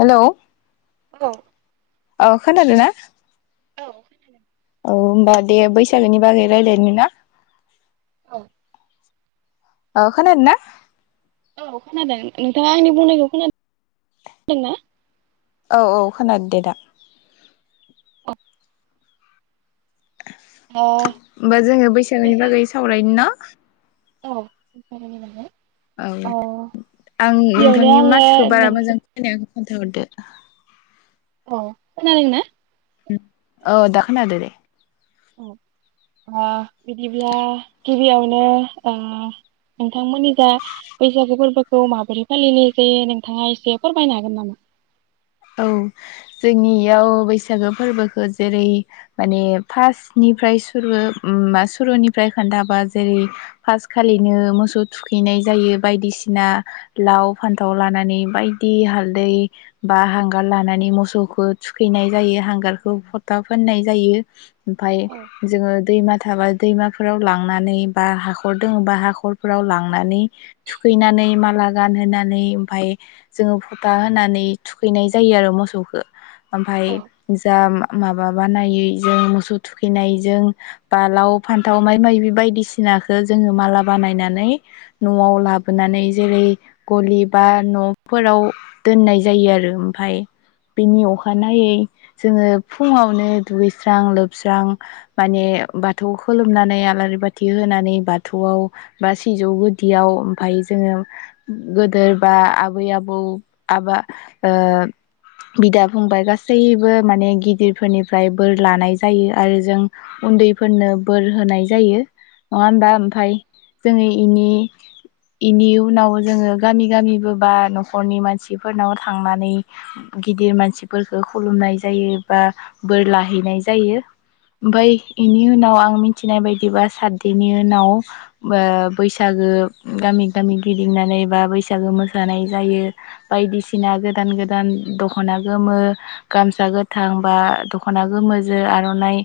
Hello औ औ खोनादोंना औ औ होमबा दे बैसागोनि बागै रायजलायनो ना औ अ खोनादोंना औ खोनादों नोंथाङा आंनि बुंनायखौ खोनादों खोनादोंना औ औ खोनादों दे दा औ होमबा जोङो बैसागोनि बैसागो बागै सावरायनो ना औ औ आं गिबियावनो नोंथांनि आङो माथोखौ नों बारा मोजां खोनायाखै खोनथाहरदो अ खोनादोंंना औ दा खोनादों दे औ बिदिब्ला गिबियावनो नोंथांमोननि जा बैसागु फोरबोखौ माबोरै फालिनाय जायो नोंथाङा एसे फोरमायनो हागोन नामा औ जोंनियाव बैसागो फोरबोखौ जेरै माने फार्स्टनिफ्राय सुरु सुरुनिफ्राय खोन्थाबा जेरै फार्स्ट खालिनो मोसौ थुखैनाय जायो बायदिसिना लाव फान्थाव लानानै बायदि हालदै बा हांगार लानानै मोसौखौ थुखैनाय जायो हांगारखौ फथा फाननाय जायो ओमफफ्राय औ जोङो दैमा थाबा दैमाफोराव लांनानै बा हाखर दङ बा हाखरफोराव लांनानै थुखैनानै माला गानहोनानै ओमफाय जोङो फथा होनानै थुखैनाय जायो आरो मोसौखौ ओमफफ्राय औ जा माबा बानायै जों मोसौ थुखैनायजों बा लाव फान्थाव माइ माइि बायदिसिनाखौ जोङो माला बानायनानै न'आव लाबोनानै जेरै गलि बा न'फोराव दोननाय जायो आरो ओमफफ्राय बेनि अखानायै जोङो फुङावनो दुगैस्रां लोबस्रां माने बाथौ खोलोमनानै आलारि बाथि होनानै बाथौआव बा सिजौ गुदियाव ओमफाय जोङो गोदोर बा आबै आबौ आबा बिदा फंबाय गासैबो माने गिदिरफोरनिफ्राय बोर लानाय जायो आरो जों उन्दैफोरनो बोर होनाय जायो। नङा औ होनबा ओमफ्राय जोंनि इनि इनि उनाव जोङो गामि गामिबो बा न'खरनि मानसिफोर फोरनाव थांनानै गिदिर मानसिफोरफोरखौ खुलुमनाय जायो बा बोर लाहैनाय जायो ओमफाय बेनि उनाव आं मिथिनाय बायदिबा साथदिननि उनाव बैसागो गामि गामि गिदिंनानै बा बैसागु मोसानाय जायो। बायदिसिना गोदान गोदान दख'ना गोमो गामसा गोथां बा दख'ना गोमोजों आर'नाइ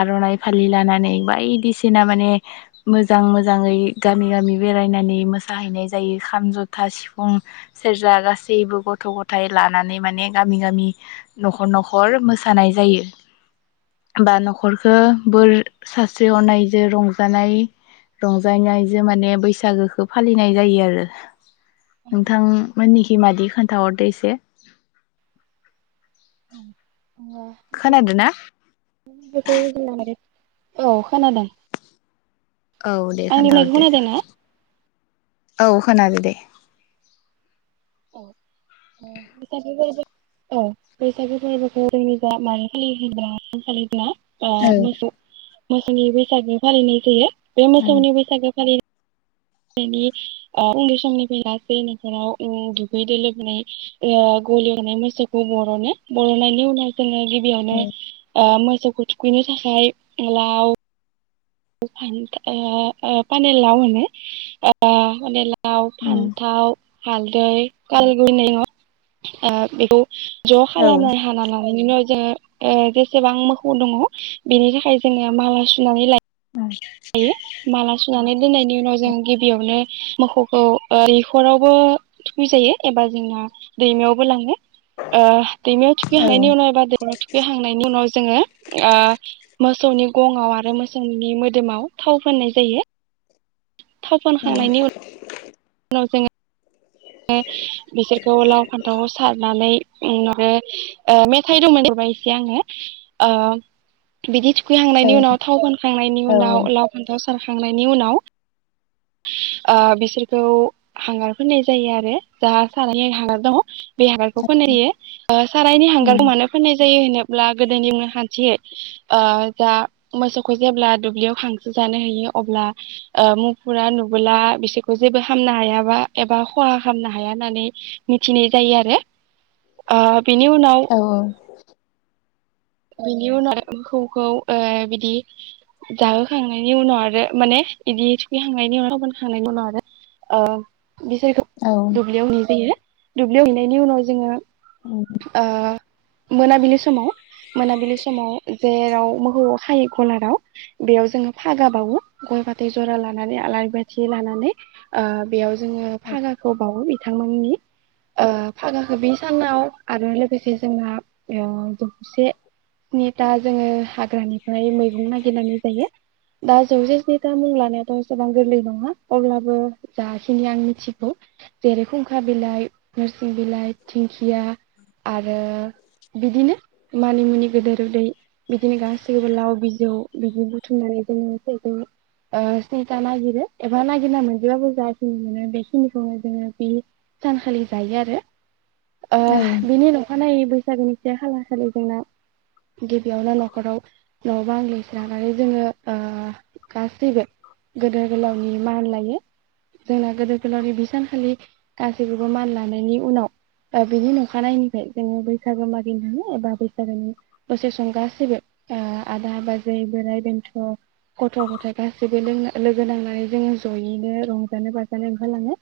आर'नाइ फालि लानानै बायदिसिना माने मोजां मोजाङै गामि गामि बेरायनानै मोसाहैनाय जायो खाम, जथा, सिफुं, सेरजा गासैबो गासैबो गथ'-गथाय लानानै माने गामि-गामि न'खर न'खर मोसानाय जायो बा न'खर ओ बोर सास्रिहरनाय जों रंजानाय रंजानायजों माने बैसागोखौ फालिनाय जायो आरो औ नोंथांमोननि मादि खोनथाहरदो एसे ओं खोनादों ना? [unintelligible] औ खोनादों औ दे आंनि बुंनायखौ खोन्थाहरदो खोनादों ना? औ खोनादों दे औ बैसागो फोरबोखौ औ बैसागु फोरबोखौ जोंनि जा मानो फालियो फालिबा [unintelligible] आ औ मोसौ मोसौनि बैसागु फालिनाय जायो। बे औ मोसौनि बैसागो फालि नि आ उन्दै समनिफ्राय लासै न'खराव दुगैयै लोबै ओ गलियाव थानाय मोसौखौ बर'नो बर'नायनि उनाव औ गिबियावनो ओ सौखौ थुखैनो थाखाय लाव फानि लाव आ फानि लाव होनो आ बा लाव, औ फान्थाव हालदै, काल गयनायङ आ बेखौ ज' औ खालामना हाना लानायनि जो ओ जसेबां मोखौ दङ बेनि थाखाय जों माला सुनानै लायो। जायो माला सुनानै दोननायनि उनाव जों गिबियावनो मोखौखौ दैख'रावबो थुखैजायो एबा जोंना दैमायावबो लाङो। आ दैमायाव औ थुखैखांनायनि उनाव एबा दैमायाव थुखैखांनायनि उनाव जोङो मोसौनि ग'ङाव आरो मोसौनि मो दोमाव थाव फुननाय जायो। थाव औ फुनखांनायनि उनाव जोङो बिसोरखौ लाव-फान्थावाव सारनानै उमरो ओ मेथाइ दंमोन जबा एसे आङो आ बिदि औ थुखैखांनायनि उनाव थाव फोनखांनायनि उनाव लाव फान्थाव खांनायनि उनाव ओ बिसोरखौ हांगार फुननाय जायो आरो जों सानाय हाग्रा दङ बे हांगारखौ फुनहोयो सारायनि हांगारखौ मानो फुननाय जायो होनोब्ला गोदोनि हान्थियै ओ जा मोसौखौ जेब्ला दुब्लियाव खांसो जानो होयो अब्ला मुफुरा नुबोला बिसोरखौ जेबो हामनो हायाबा एबा खहा खालामनो हाया होननानै मिथिनाय जायो आरो ओ बेनि औ बिनि उनाव मोखौ खौ ओ बिदि जाहोखांनायनि उनाव आरो माने बिदि थुखैखांनायनि उनावोनखांनायनि उनाव आरो ओ बिसोरखौ दुब्लियाव ने जायो दुब्लियाव हैनायनि उनाव जोङो ओ मोनाबिलिनि समाव मोनाबिलि समाव जेराव मोहौ खायो गलाव बेयाव जोङो फागा बावो गय फाथै जरा लानानै आलारि बाथि लानानै बेयाव जोङो फागाखौ बावो बे बिथांमोननि ओ फागाखौ बे सानाव आरो लोगोसे जोंना ओ जौसे स्निथा जोङो हाग्रानिफ्राय मैगं नागिरनानै जायो दा जौसे स्निथा मुं लानायाथ' जसेबां गोरलै नङा अब्लाबो जाखिनि आं मिथिगौ जेरै खुंखा बिलाइ नोरसिं बिलाइ दिंखिया आरो बिदिनो मानिमुनि गोदेर उदै बिदिनो गासैखौबो लाव बिजौ बिदि बुथुमनानै जोङो सेजौ ओ स्निथा नागिरो एबा नागिरना मोनजबाबो जाखिनि मोनो बेखिनिखौनो जोङो बे सानखालि जायो आरो ओ बिनि नखानायै गोन एसे हाला खालि जोंना गिबियावनो न'खराव न' बां लिरस्रांनानै जोङो ओ गासैबो गोदोर गोलावनि मान लायो जोंना गिदोर गोलावनि बि सानखालि गासैखौबो मान लानायनि उनाव बिनि अखानायनायनिफ्राय जोङो बैसागो मागिनो थाङो एबा बैसागोनि दसे सम गासैबो ओ आदा बाजै बोराइ बेन्थ' गथ' गथाइ गासैबो लों लोगो नांनानै जोङो जयैनो रंजानो बाजानो ओंखारलाङो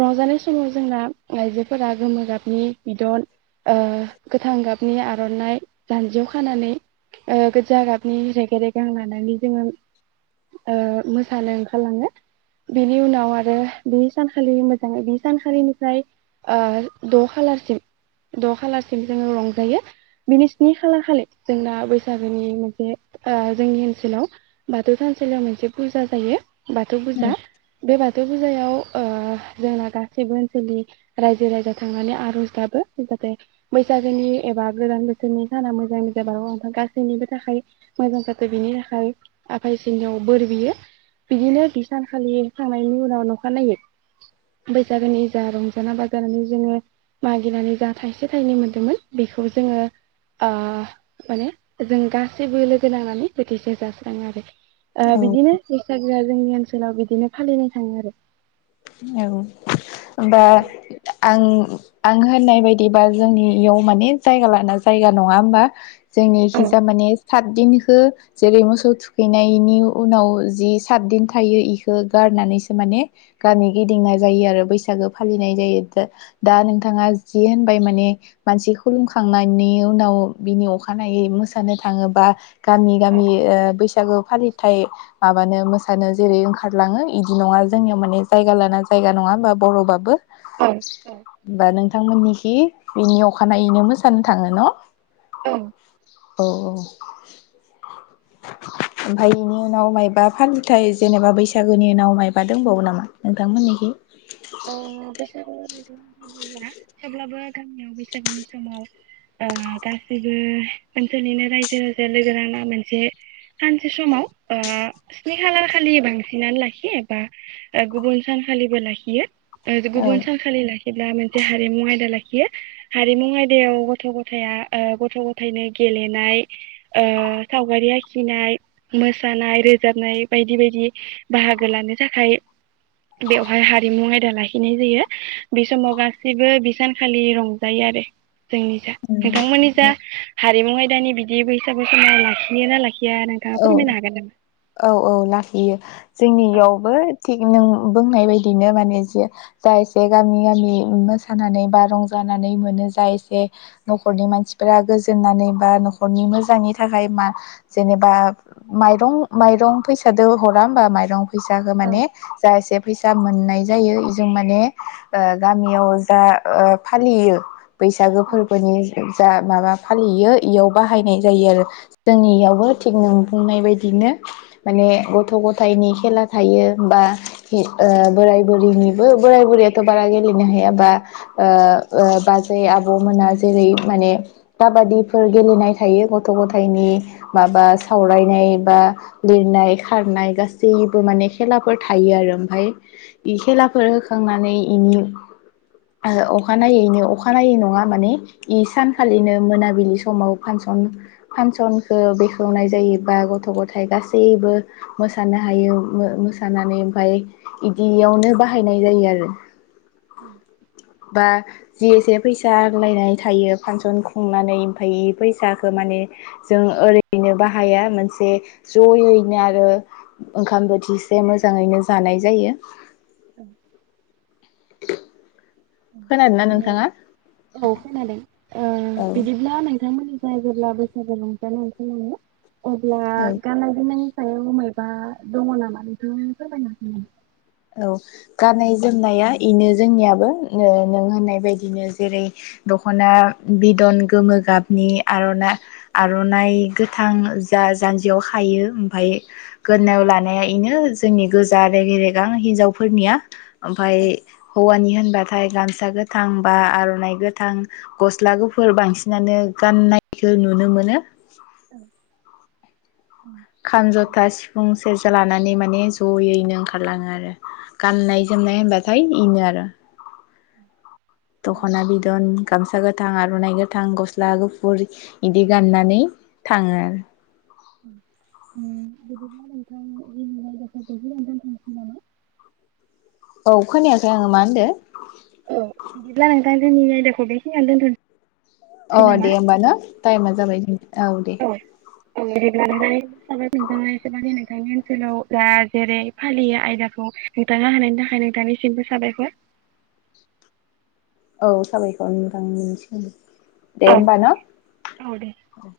रंजानाय समाव जोंना आइजोफोरा गोमो गाबनि बिदन गोथां गाबनि आर'नाइ जानजियाव खानानै गोजा गाबनि रेग रेगां लानानै जोङो ओ मोसानो ओंखारलाङो बेनि उनाव आरो बे सानखालि मोजाङै बे सानखालिनिफ्राय द' खालारसिम द' खालारसिम जोङो रंजायो बिनि स्नि खालार खालि जोंना बैसागोनि मोनसे जोंनि ओनसोलाव बाथौ थानसालियाव मोनसे फुजा जायो बाथौ फुजा बे बाथौ फुजायाव ओ जोंना गासैबो ओनसोलनि रायजो राजा थांनानै आर'ज गाबो जाहाथे बैसागोनि एबा गोदान बोसोर नि साना मोजाङै मोजांनिबो ओम गासैनिबो थाखाय मोजां जाथो बिनि थाखाय आफा इसनियाव बोर बियो बिदिनो बि सानखालि थांनायनि उनाव नखानायै बैसागोनि जा रं ना बाजानानै जोङो मागिनानै जा थाइसे थाइनै मोनदोंमोन बेखौ जोङो ओ माने जों गासैबो लोगो नांनानै बोथिसे जास्राङो आरो ओ औ बिदिनो बैसागोआ जोंनि ओनसोलाव बिदिनो फालिनाय थाङो आरो औ होमबा औ आं आं होननाय बायदिबा जोंनि इयाव माने जायगा लाना जायगा नङा होमबा जोंनि औ हिजा माने सातदिनखौ जेरै मोसौ थुखैनायनि उनाव जि सातदिन थायो बेखौ गारनानैसो माने गामि गिदिंनाय जायो आरो बैसागो फालिनाय जायो दा नोंथाङा जि होनबाय माने मानसि खुलुमखांनायनि उनाव बिनि अखानायै मोसानो थाङोबा गामि गामि बैसागो फालिथाय माबानो मोसानो जेरै ओंखारलाङो बिदि नङा जोंनियाव माने जायगा लाना जायगा नङा होमबा बर'बाबो। हबा नोंथांमोननिखि बेनि अखानायैनो मोसानो थांङो न'? [unintelligible] औ औ ओमफ्राय बेनि उनाव मबा फानलिथाय जेनेबा बैसागोनि उनाव मबा दंबावो नामा नोंथांमोननिखै? [unintelligible] थेवब्लाबो गामियाव बैसागिनि समाव ओ गाैबो ओनसोलनिनो रायजो राजाया लोगो राजा मोनसे सानसे समाव स्नि खालार खालि बांसिनानो लाखियो एबा गुबुन सानखालिबो लाखियो। ओ औ गुबुन सानखालिलाय जेब्ला मोनसे हारिमु आयदा लाखियो हारिमु आयदायाव गथ' गथाया गथ' गथायाइनो गेलेनाय ओ सावगारि आखिनाय, मोसानाय, रोजाबनाय बायदि बायदि बाहागो लानो थाखाय बेवहाय हारिमु आयदा दा लाखिनाय जायो बे समाव गासिबो बिसानखालि रंजायो आरो। जोंनि जा नोंथांमोननि जा हारिमु आय दानि बिदिबो हिसाबै समा लाखिनो ना लाखि औ औ औ लाखियो। जोंनि इयावबो थिग नों बुंनाय बायदिनो माने जि जा एसे गामि गामि मोसानानै बा रंजानानै मोनो जा एसे न'खरनि मानसिफोरा गोजोननानै बा न'खरनि मोजांनि थाखाय मा जेनेबा बा माइरं माइरं फैसादो हरा होमबा माइरं। फैसाखौ औ माने जा एसे फैसा मोननाय जायो इजों नो माने ओ गामियाव जा ओ फालियो बैसागो फोरबोनि जा माबा फालियो इयाव बाहायनाय जायो आरो जोंनि इयावबो थिग नों बुंनाय बायदिनो माने गथ' गथायनि खेला थायो बा बोराय बुरैनिबो बोराय बुरैयाथ' बारा गेलेनो हायााबा बाजै आब'मोना जेरै माने काबादिफोर गेलेनाय थायो गथ' गथायाइनि माबा सावरायनाय बा लिरनाय खारनाय गासैबो माने खेलाफोर थायो आरो ओमफफ्राय इ खेलाफोर होखांनानै बेनि अखानायैनो अखानायै नंङा माने इ औ सानखालिनो मोनाबिलि स समाव फानसन फांसनखौ बे संनाय जायो बा गथ' गथायाइ गासैबो मोसानो हायो मोसानानै ओमफाय बिदियावनो बाहायनाय जायो आरो। बा जि एसे फैसा होनाय थायो फांसन खुंनानै ओमफाय फैसाखौ माने जों ओरै [unintelligible] बाहाया मोनसे जयैनो आरो ओंखाम बोथिसे मोजांङैनो जानाय जायो। [unintelligible] खोनादोंना नोंथाङा [unintelligible] औ खोनादों। ओ औ बिदिब्ला न नोंथांमोननि थिं जेब्ला बैसागु रंजानो ओंखायलाङो अब्ला औ गाननाय जोमनायनि सायाव अमायबा दंङ' नामा [unintelligible] औ गाननाय जोमनाया बेनो जोंनियाबो नों होननाय बायदिनो जेरै दख'ना बिदन गोमो गाबनि आर'नाइ आर'नाइ गोथां जा जान्जियाव हायो ओमफफ्राय गोनायाव लानाया बेनो जोंनि गोजा आरो जरै हिनजावफोरनिया ओमफफ्राय औ हौवानि होनना बाथाय गामसा गोथां बा आर'नाइ गोथां गस्ला गोफुर बांसिनानो गाननायखौ नुनो मोनो औ खाम जथा सिफुं सेरजा लानानै माने ज'यैनो ओंखारलाङो आरो गाननाय जोमनाय होनबाथाय एनो आरो उम दख'ना बिदन गाम- सा गोथां आर'नानाय गोथां गस्ला गुफुर इदि गाननानै थाङो आरो बिदिब्ला नोंथां जों आयदाफोरखौ गाहायै थांसै नामा औ खोनायाखै आङो मा होनदों बिदिबा दा जोंनि आयदाखौ बेखिनियावनो दोनथ'- अ दे होमब ना टाइमा जाबाय दे [unintelligible] नोंथांनि ओनसोलाव दा जेरै फालियो आयदाखौ नोंथाङा होनानायनि थाखाय नोंथांनिसिमबो साबायखर औ साबायखर नोंथां नोंनिसिम दे होमबा औ दे न